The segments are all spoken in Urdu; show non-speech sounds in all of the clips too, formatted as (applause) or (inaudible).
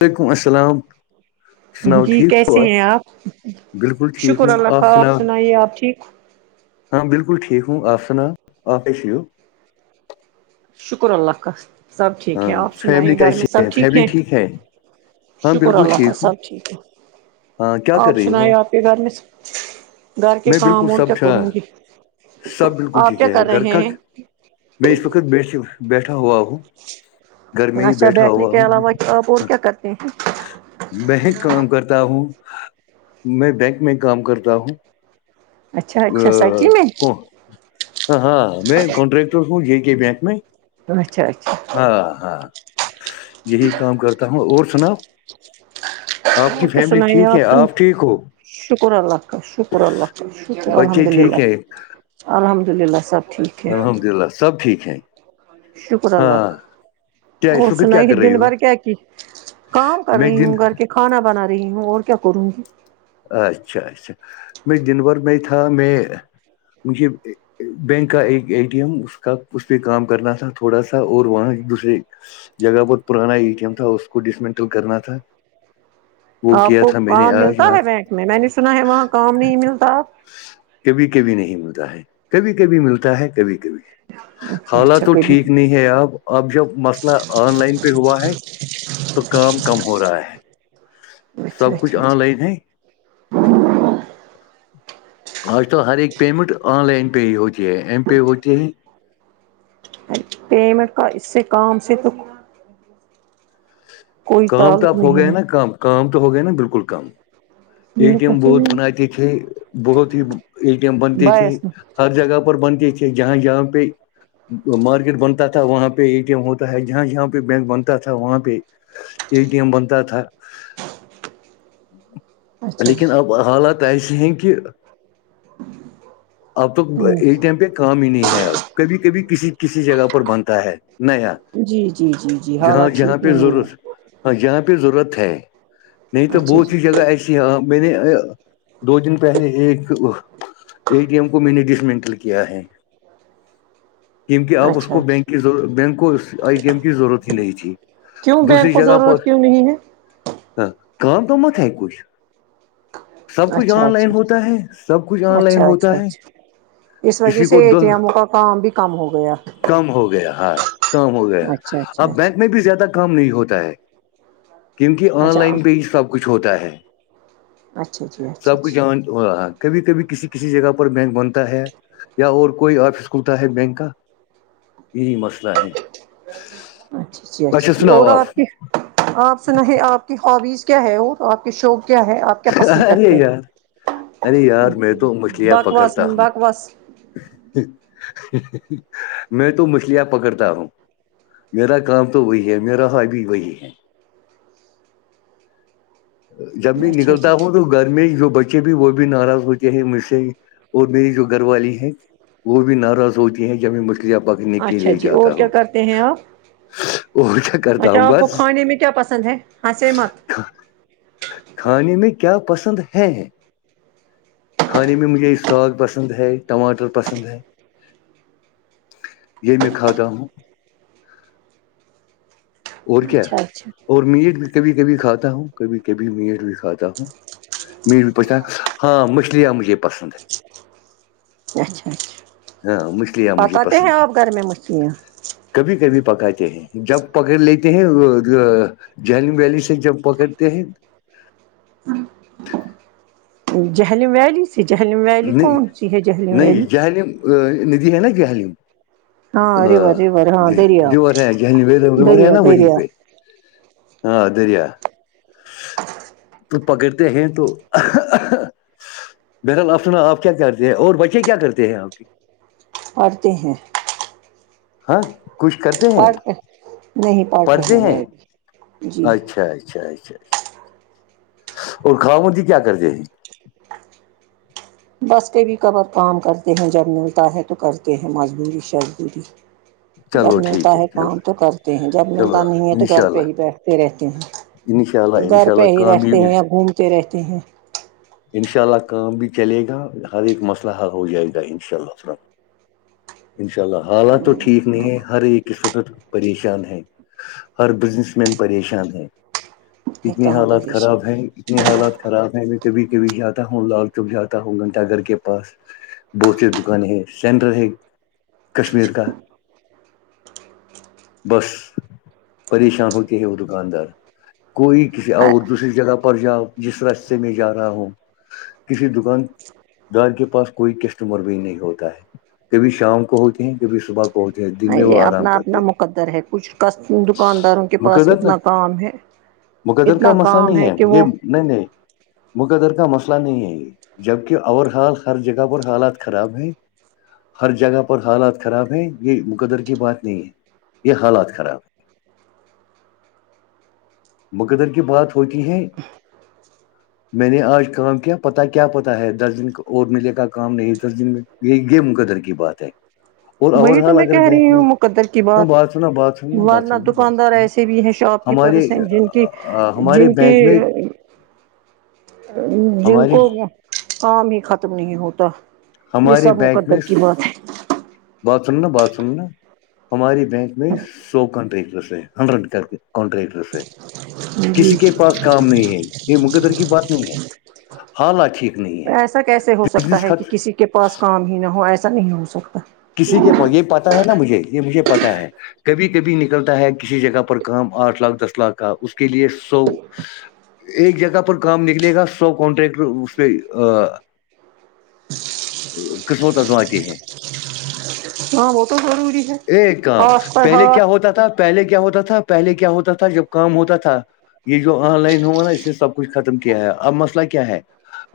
وعلیکم السلام سناؤ جی ٹھیک ہو کیسے ہیں آپ بالکل ٹھیک شکر ہوں اللہ خا آپ سناؤ سنائیے آپ ٹھیک ہاں بالکل ٹھیک ہوں آپ سنا آفش ہو شکر اللہ کا سب ھیک ہاں ہے پ فیملی سنایے گھر میں کیسی سب ہے ھیک فیملی ہیں ٹھیک ہے ہاں شکر بالکل اللہ حاال ٹھیک ہوں سب ٹھیک ہے ہاں کیا کر آپ رہی ہو سنئے آپ کے گھر میں گھر کے میں کام بالکل اور کیا سب تھا کروں گی سب بالکل آپ ٹھیک کیا ہے کر گھر رہے کا ہیں میں اس وقت بیٹھ بیٹھا ہوا ہوں گھر میں ہی اچھا بیٹھا بیٹھنے ہوا کے ہوں علاوہ آپ اور کیا کرتے ہیں میں کام کرتا ہوں میں بینک میں کام کرتا ہوں اچھا ا اچھا سچی میں کون ہ ہاں میں کنٹریکٹر ہوں ج کے بینک میں (unintelligible) اچھا اچھا ہاں ہاں یہی کام کرتا ہوں اور سناؤ آپ کی اور کیا فیملی سنائیے ٹھیک ہے سن آپ ٹھیک ہو شکر اللہ کا شکر اللہ کا شک بچے الحمد ٹھیک للہ ہیں (unintelligible) الحمد للہ سب ٹھیک ہے الحمد للہ سب ٹھیک ہیں شکر اللہ ح ہاں (unintelligible) کیا اور اس وقت کیا سناائی کر رہی دن ہو بار کیا کی کام کر میں رہی دن ہوں کر کے (unintelligible) کھانا بنا رہی ہوں اور کیا کروں گی اچھا اچھا میں دن بھر میں ہی تھا میں مجھے بینک کا ایک اے ٹی ایم اس کا اس پہ کام کرنا تھا تھوڑا سا اور وہاں ایک دوسرے جگہ بہت پرانا ای ٹی ایم تھا اس کو ڈسمٹل کرنا تھا وہ آپ کیا کو تھا میں نے کام آج ملتا یہاں ہے بینک میں میں نے سنا ہے وہاں کام نہیں ملتا کبھی کبھی نہیں ملتا ہے کبھی کبھی ملتا ہے کبھی کبھی اچھا حالات اچھا تو کبھی ٹھیک نہیں ہے اب اب جب مسئلہ آن لائن پہ ہوا ہے تو کام کم ہو رہا ہے سب اچھا کچھ اچھا آن لائن اچھا ہے آج تو ہر ایک پیمنٹ آن لائن پہ ہی ہوتی ہے ایم پے ہوتی ہے پیمنٹ کا اس سے کام سے تو کوئی کام تو تعلق آپ ہو نہیں گئے ہے نا کام کام تو ہو گئے نا بالکل کام (unintelligible) ا ٹی ایم بہت بناتے تھے بہت ہی ا ٹی ایم بنتے تھے بس ہر جگہ پر بنتی تھے جہاں جہاں پہ مارکیٹ بنتا تھا وہاں پہ اے ٹی ایم ہوتا ہے جہاں جہاں پہ بینک بنتا تھا وہاں پہ ا ٹی ایم بنتا تھا (unintelligible) لیکن اب حالات ایسے ہیں کہ ج (unintelligible) اب تو ا ٹی ایم پہ کام ہی نہیں ہے اب کبھی کبھی کسی کسی جگہ پر بنتا ہے نیا جی جی جی جی جہاں حالات جہاں ٹھیک پہ نہیں ہے ضرورت ہاں جہاں پہ ضرورت ہے نہیں تو اچھا جی بہت ہیی جگہ ایسی جی ہاں میں نے دو دن پہلے ایک ا ٹی ایم کو میں نے ڈسمنٹل کیا ہے (unintelligible) کیونکہ آپ اس اچھا کو اچھا بینک کی بینک کو آئی ٹی ایم کی ضرورت ہی نہیں تھی کیوں بینک کو ضرورت کیوں نہیں ہے ہ کا تو ما ک کچھ (unintelligible) سب کچھ اچھا آن لائن اچھا ہوتا ہے سب کچھ آن لائن اچھا ہوتا اچھا ہے اس وجہ کسی سے کو دو اتیام کا کام بھی کم ہو گیا (unintelligible) کم ہو گیا ہاں کم ہو گیا اچھا اچھا اب اچھا بینک میں بھی زیادہ کام نہیں ہوتا ہے کیونکہ آن اچھا لائن پہ ہی سب کچھ ہوتا ہے اچھا جی اچھا سب کچھ جی ہو رہا کبھی کبھی کسی کسی جگہ پر (unintelligible) بینک بنتا ہے یا اور کوئی آفس ہوتا ہے بینک کا یہی مسئلہ ہیں اچھا اچھا اچھا اچا اور آپ کے (unintelligible) آپ سن ہے آپ کی ہابیز کیا ہے وہ آپ کے شوق کیا ہے آپ کیا پسند ارے کرتے ہیں یار ارے یار میں تو مچھلیاں بکواس پکڑتا ہوں بکواس میں تو مچھلیاں پکڑتا ہوں میرا کام تو وہی ہے میرا ہابی وہی ہے جمی اچھا نکلتا جی ہو تو (unintelligible) گھر میں جو بچے بھی وہ بھی ناراض ہوتے ہیں مجھ سے اور میری جو گھر والی ہے وہ بھی ناراض ہوتی ہیں کہب م (unintelligible) اچھا جی اور کیا کرتے ہیں آپ اور کیا کرتا اچھا ہوں آپ کو بس کھانے میں کیا پسند ہے ہس مت کھانے میں کیا پسند ہیں کھانے میں مجھے ساگ پسند ہے ٹماٹر پسند ہے یہیمی کھاتا ہوں اور کیا اچھا اچھا اور میٹ بھی کبھی کبھی کھاتا ہوں کبھی کبھی میٹ بھی کھاتا ہوں می بھی پوچھتا ہاں مچھیاں مجھے پسند ہے اچھا اچھا ہاں مچھلیاں مجھے پکاتے ہیں پسند ہے آپ گرمی مہ چ کبھی کبھی پکاتے ہیں جب پکڑ لیتے ہیں جن ویلی سے جب پکڑتے ہیں جہلمم ویلی سی جہلمم ویلی کون سی ہے جہلمم ویلی ندھی ہے نا گ حالیم ہاں ریور ریور ہاں دریا ر ہیں ہیں دریا نا وہیں دریا پہ ہاں درییا تو پکڑتے ہیں تو بہرال آفنا آپ کیا کرتے ہیں اور بچے کیا کرتے ہیں آپ کی پڑھتے ہیں ہاں کچھ کرتے ہیں پڑھتے نہیں پڑھ پڑھتے رہے ہیں جی اچھا اچھا اچھا اچھا اور کھاؤ م جی کیا کرتےے بس کبھی کبھار کام کرتے ہیں جب ملتا ہے تو کرتے ہیں مجدوری شزبوری جب چلو ملتا ٹھیک ہے چلو کام تو کرتے ہیں جب چلو ملتا نہیں ہے تو انشاء گھر پہ ہی اللہ بیٹھتے رہتے انشاء اللہ ہیں گھر انشاء پہ اللہ ہی کام بھی رہتے ہیں یا گھومتے رہتے ہیں انشاء اللہ کام بھی چلے گا ہر ایک مسئلہ ح ہو جائے گا ان شاء اللہ الل ان شاء اللہ حالات تو ٹھیک نہیں ہے ہر ایک اس وقت پریشان ہے ہر بزنس مین پریشان ہیں یہ اتنی کہاں حالات خراب پریشان ہیں اتنے حالات خراب ہے میں کبھی کبھی جاتا ہوں لالٹوک جاتا ہوں گھنٹہ گھر کے پاس بہت سی دکانیں ہیں سینٹر ہے کشمیر کا بس پریشان ہوتے ہے وہ دکاندار کوئی کسی اور دوسری جگہ پر جاؤ جس راستے میں جا رہا ہوں کسی دکان گان کے پاس کوئی کسٹمر بھی نہیں ہوتا ہے کبھی شام کو ہوتے ہیں کبھی صبح کو ا جے جی یہ اپنا اپنا قدر ہے کچھ ک دکانداروں کے پاس اتنا کام ہے گدر کا اتنا مسلہ کام نہیں ہے کہ یہ وہ نہیں نہیں مقدر کا مسئلہ نہیں ہے یہ جبکہ اور ہال ہر جگہ پر حالات خراب ہے ہر جگہ پر حالات خراب ہیں یہ مقدر کی بات نہیں ہے یہ حالات خراب ہے مقدر کی بات ہوتی ہے (unintelligible) میں نے آج کام کیا پتا کیا پتا ہے دس دن اور ملے کا کام نہیں دس دن میں یہ گیمقدر کی بات ہے اور (unintelligible) اوور وہی تو آل میں اگر کہہ بینک رہی ہوں میں مقدر کی نہ بات سننا بات ورنہ دکاندار ایسے بھی ہیں شاپ ہماریے کہ جن کی جن ہمارے کو کام ہی ختم نہیں ہوتا یہ ہمارے سب مقدر کی بات بچوں نا بچن نا ہمارے بینک میں سو کانٹریکٹرس ہیں ہنڈریڈ کانٹریکٹرس ہے ہے جی کسی کے پاس کام نہیں ہے یہ مقدر کی بات نہیں ہے حالات ٹھیک نہیں ہے ایسا کیسے ہو سکتا بزنس ہے کہ خط کسی کے پاس کام ہی نہ ہو ایسا نہیں ہو سکتا کسی کے یہ پتا ہے نا مجھے یہ مجھے پتا ہے کبھی کبھی نکلتا ہے کسی جگہ پر کام آٹھ لاکھ دس لاکھ کا اس کے لیے سو ایک جگہ پر کام نکلے گا سو کنٹریکٹر اس پہ قسمت ازماتی ہیں ہاں وہ تو زروری ہے ایک کام ہاتھ پر پہلے کیا ہاتھ ہوتا تھا پہلے کیا ہوتا تھا پہلے کیا ہوتا تھا جب کام ہوتا تھا یہ جو آن لائن ہوا نا اسے سب کچھ ختم کیا ہے اب مسئلہ کیا ہے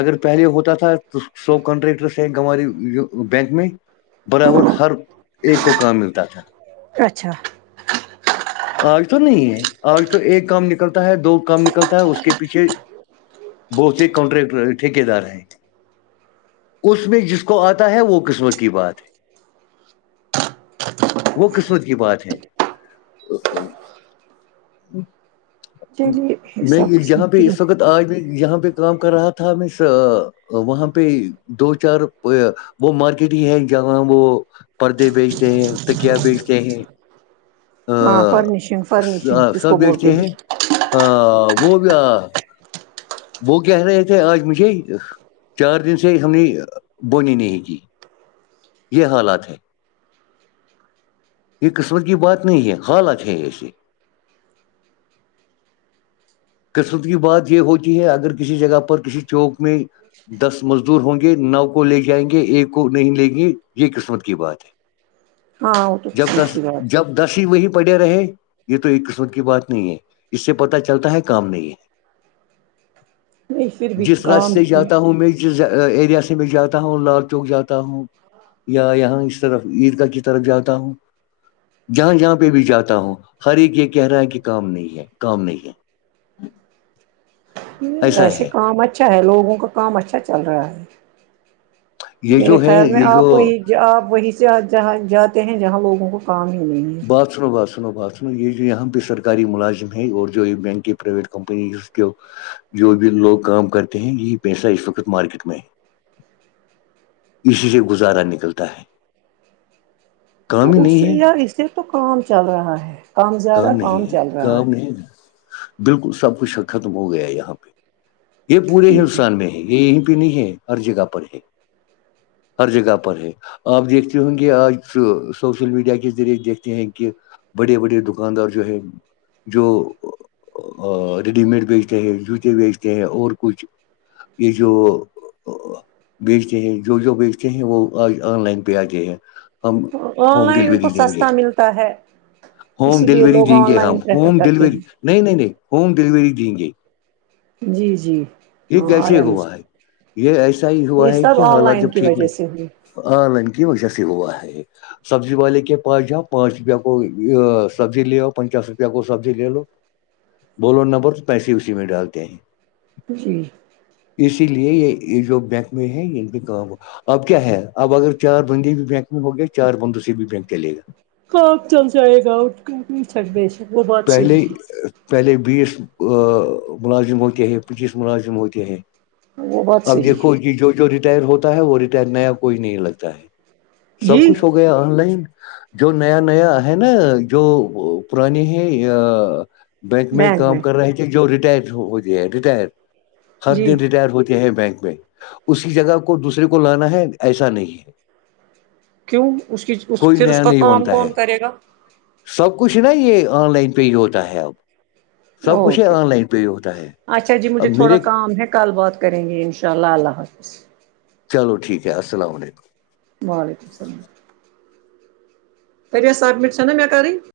اگر پہلے ہوتا تھا تو سو کانٹریکٹرس ہیں ہم ہمارے بینک میں برابر ہر ایک کو کام ملتا تھا ہ (inaudible) آج تو نہیں ہے آج تو ایک کام نکلتا ہے دو کام نکلتا ہے اس کے پیچھے بہت سے کانٹریکٹر ٹھیکے دار ہیں اس میں جس کو آتا ہے وہ قسمت کی بات ہے وہ قسمت کی بات ہے چلیے یہ میں سب قسم جہاں پہ کی اس بات وقت تو آج میں یہہاں پہ کام کر رہا تھا میں وہاں پہ دو چار وہ مارکیٹ ہی ہے جہاں وہ پردے بیچتے ہیں تکیا بیچتے ہیں ہاں فرنیشنگ فرنیش سب دیکھتے ہیں وہ بھی وہ کہہ رہے تھے آج مجھے چار دن سے ہم نے بونی نہیں کی یہ حالات ہے یہ قسمت کی بات نہیں ہے حالت ہے ایسے قسمت کی بات یہ ہو ہے اگر کسی جگہ پر کسی چوک میں دس مزدور ہوں گے نو کو لے جائیں گے ایک کو نہیں لیں گے یہ قسمت کی بات ہے فچ (inaudible) ج جب ٹس دس ہی وہی پڑے رہے یہ تو ایک قسمت کی بات نہیں ہے اس سے پتا چلتا ہے کام نہیں ہے ہے۔ نہیں پھر بھی جس راستے کام سے ٹھیک، جاتا ہوں میں جس ایریا سے میں جاتا ہوں لال چوک جاتا ہوں یا یہاں اس طرف عیدگاہ کی طرف جاتا ہوں جہاں جہاں پہ بھی جاتا ہوں ہر ایک یہ کہہ رہا ہے کہ کام نہیں ہے کام نہیں ہے ایسا ویسے ہے کام اچھا ہے لوگوں کا کام اچھا چل رہا ہے یہ میرے جو ہے خیال میں یہ جو آپ وہیں ج آپ وہیں سے آ جہاں جاتے ہیں جہاں لوگوں کو کام ہی نہیں ہے بات سنو بات سنو بات سنو یہ جو یہاں پہ سرکاری ملازم ہے اور جو یہ بینک کی پرائیویٹ کمپنی جو بھی لوگ کام کرتے ہیں یہی پیسہ اس وقت مارکیٹ میں ہے اسی سے گزارا نکلتا ہے تو کام ہی اس نہیں سے ہے یا اسے تو کام چل رہا ہے کام زیادہ کام نہیں ہے چل رہا کام ہے نہیں بالکل سب کچھ ختم ہو گیا ہے یہاں پہ یہ پورے ہندوستان میں ہی یہ یہیں بھیہ نہیں ہے ہر جگہ پر ہے ہر جگہ پر ہے آپ دیکھتے ہوں گے آج سوشل میڈیا کے ذریع دیکھتے ہیں کہ بڑے بڑے د دکاندار جو ہے جو ریڈی میڈ بیچتے ہیں جوتے بیچتے ہیں اور کچھ یہ جو بیچتے ہیں جو جو بیچتے ہیں وہ آج آن لائن پہ آگے ہیں ہم آن ہوم لائن ان ڈیلیوری کو دیں گے سستا ملتا ہے ہوم اسی لیے ڈلیوری لوگ دیں آن گے ہم لائن پریفر ہوم کرتے ڈلیوری نہیں نہیں نہیں ہوم ڈلیوری دیں گے جی جی یہ ہاں کیسے آیا مجھے ہوا ہے یہ ایسا ہی یہ ہوا ہے سب کہ آن حالات جب لائن کی ٹھیک وجہ نہیں سے ہوئی آن لائن کی وجہ سے ہوا ہے سبزی والے کے پاس جاؤ پانچ روپے کو سبزی لےؤ پنچاس روپے کو سبزی لے لو بولو نمبر تو پیسے اسی میں ڈالتے ہیں جی اسی لیے یہ جو بینک میں ہے یہ بھی کام ہو اب کیا ہے اب اگر چار بندے بھی بینک میں ہو گئے چار بندو سے بھی بینک چلے گا ہ چل جائے گا اٹ کرک بیک وہ بات صحیح پہلے ہے (unintelligible) پہلے بیس ملازم ہوتے ہیں پچیس ملازم ہوتے ہیں ہے وہ بات اب صحیح دیکھو ہے کہ جو جو ریٹائر ہوتا ہے وہ ریٹائر نیا کوئی نہیں لگتا ہے جی سب کچھ ہو گیا آن لائن جو نیا نیا ہے نا جو پرانے ہیں بینک میں کام کر رہے تھے جو ریٹائر ہوتے ہیں ریٹر ہر جی دن ریٹائر ہوتے ہیں بینک میں اسی جگہ کو دوسرے کو لانا ہے ایسا نہیں ہے کیوں اس کی کوئی پھر اس نیا کا نہیں کام بنتا ہے کون کرے گا سب کچھ نا یہ آن لائن پے ہی ہوتا ہے اب سب کچھ یہ اوکے آن لائن پہ ہوتا ہے اب میرے کال بات کریں گے ان شاء اللہ اللہ حافظ چلو ٹھیک ہے السلام علیکم وعلیکم السلام کرری سبمٹھا م میں کرنی (unintelligible)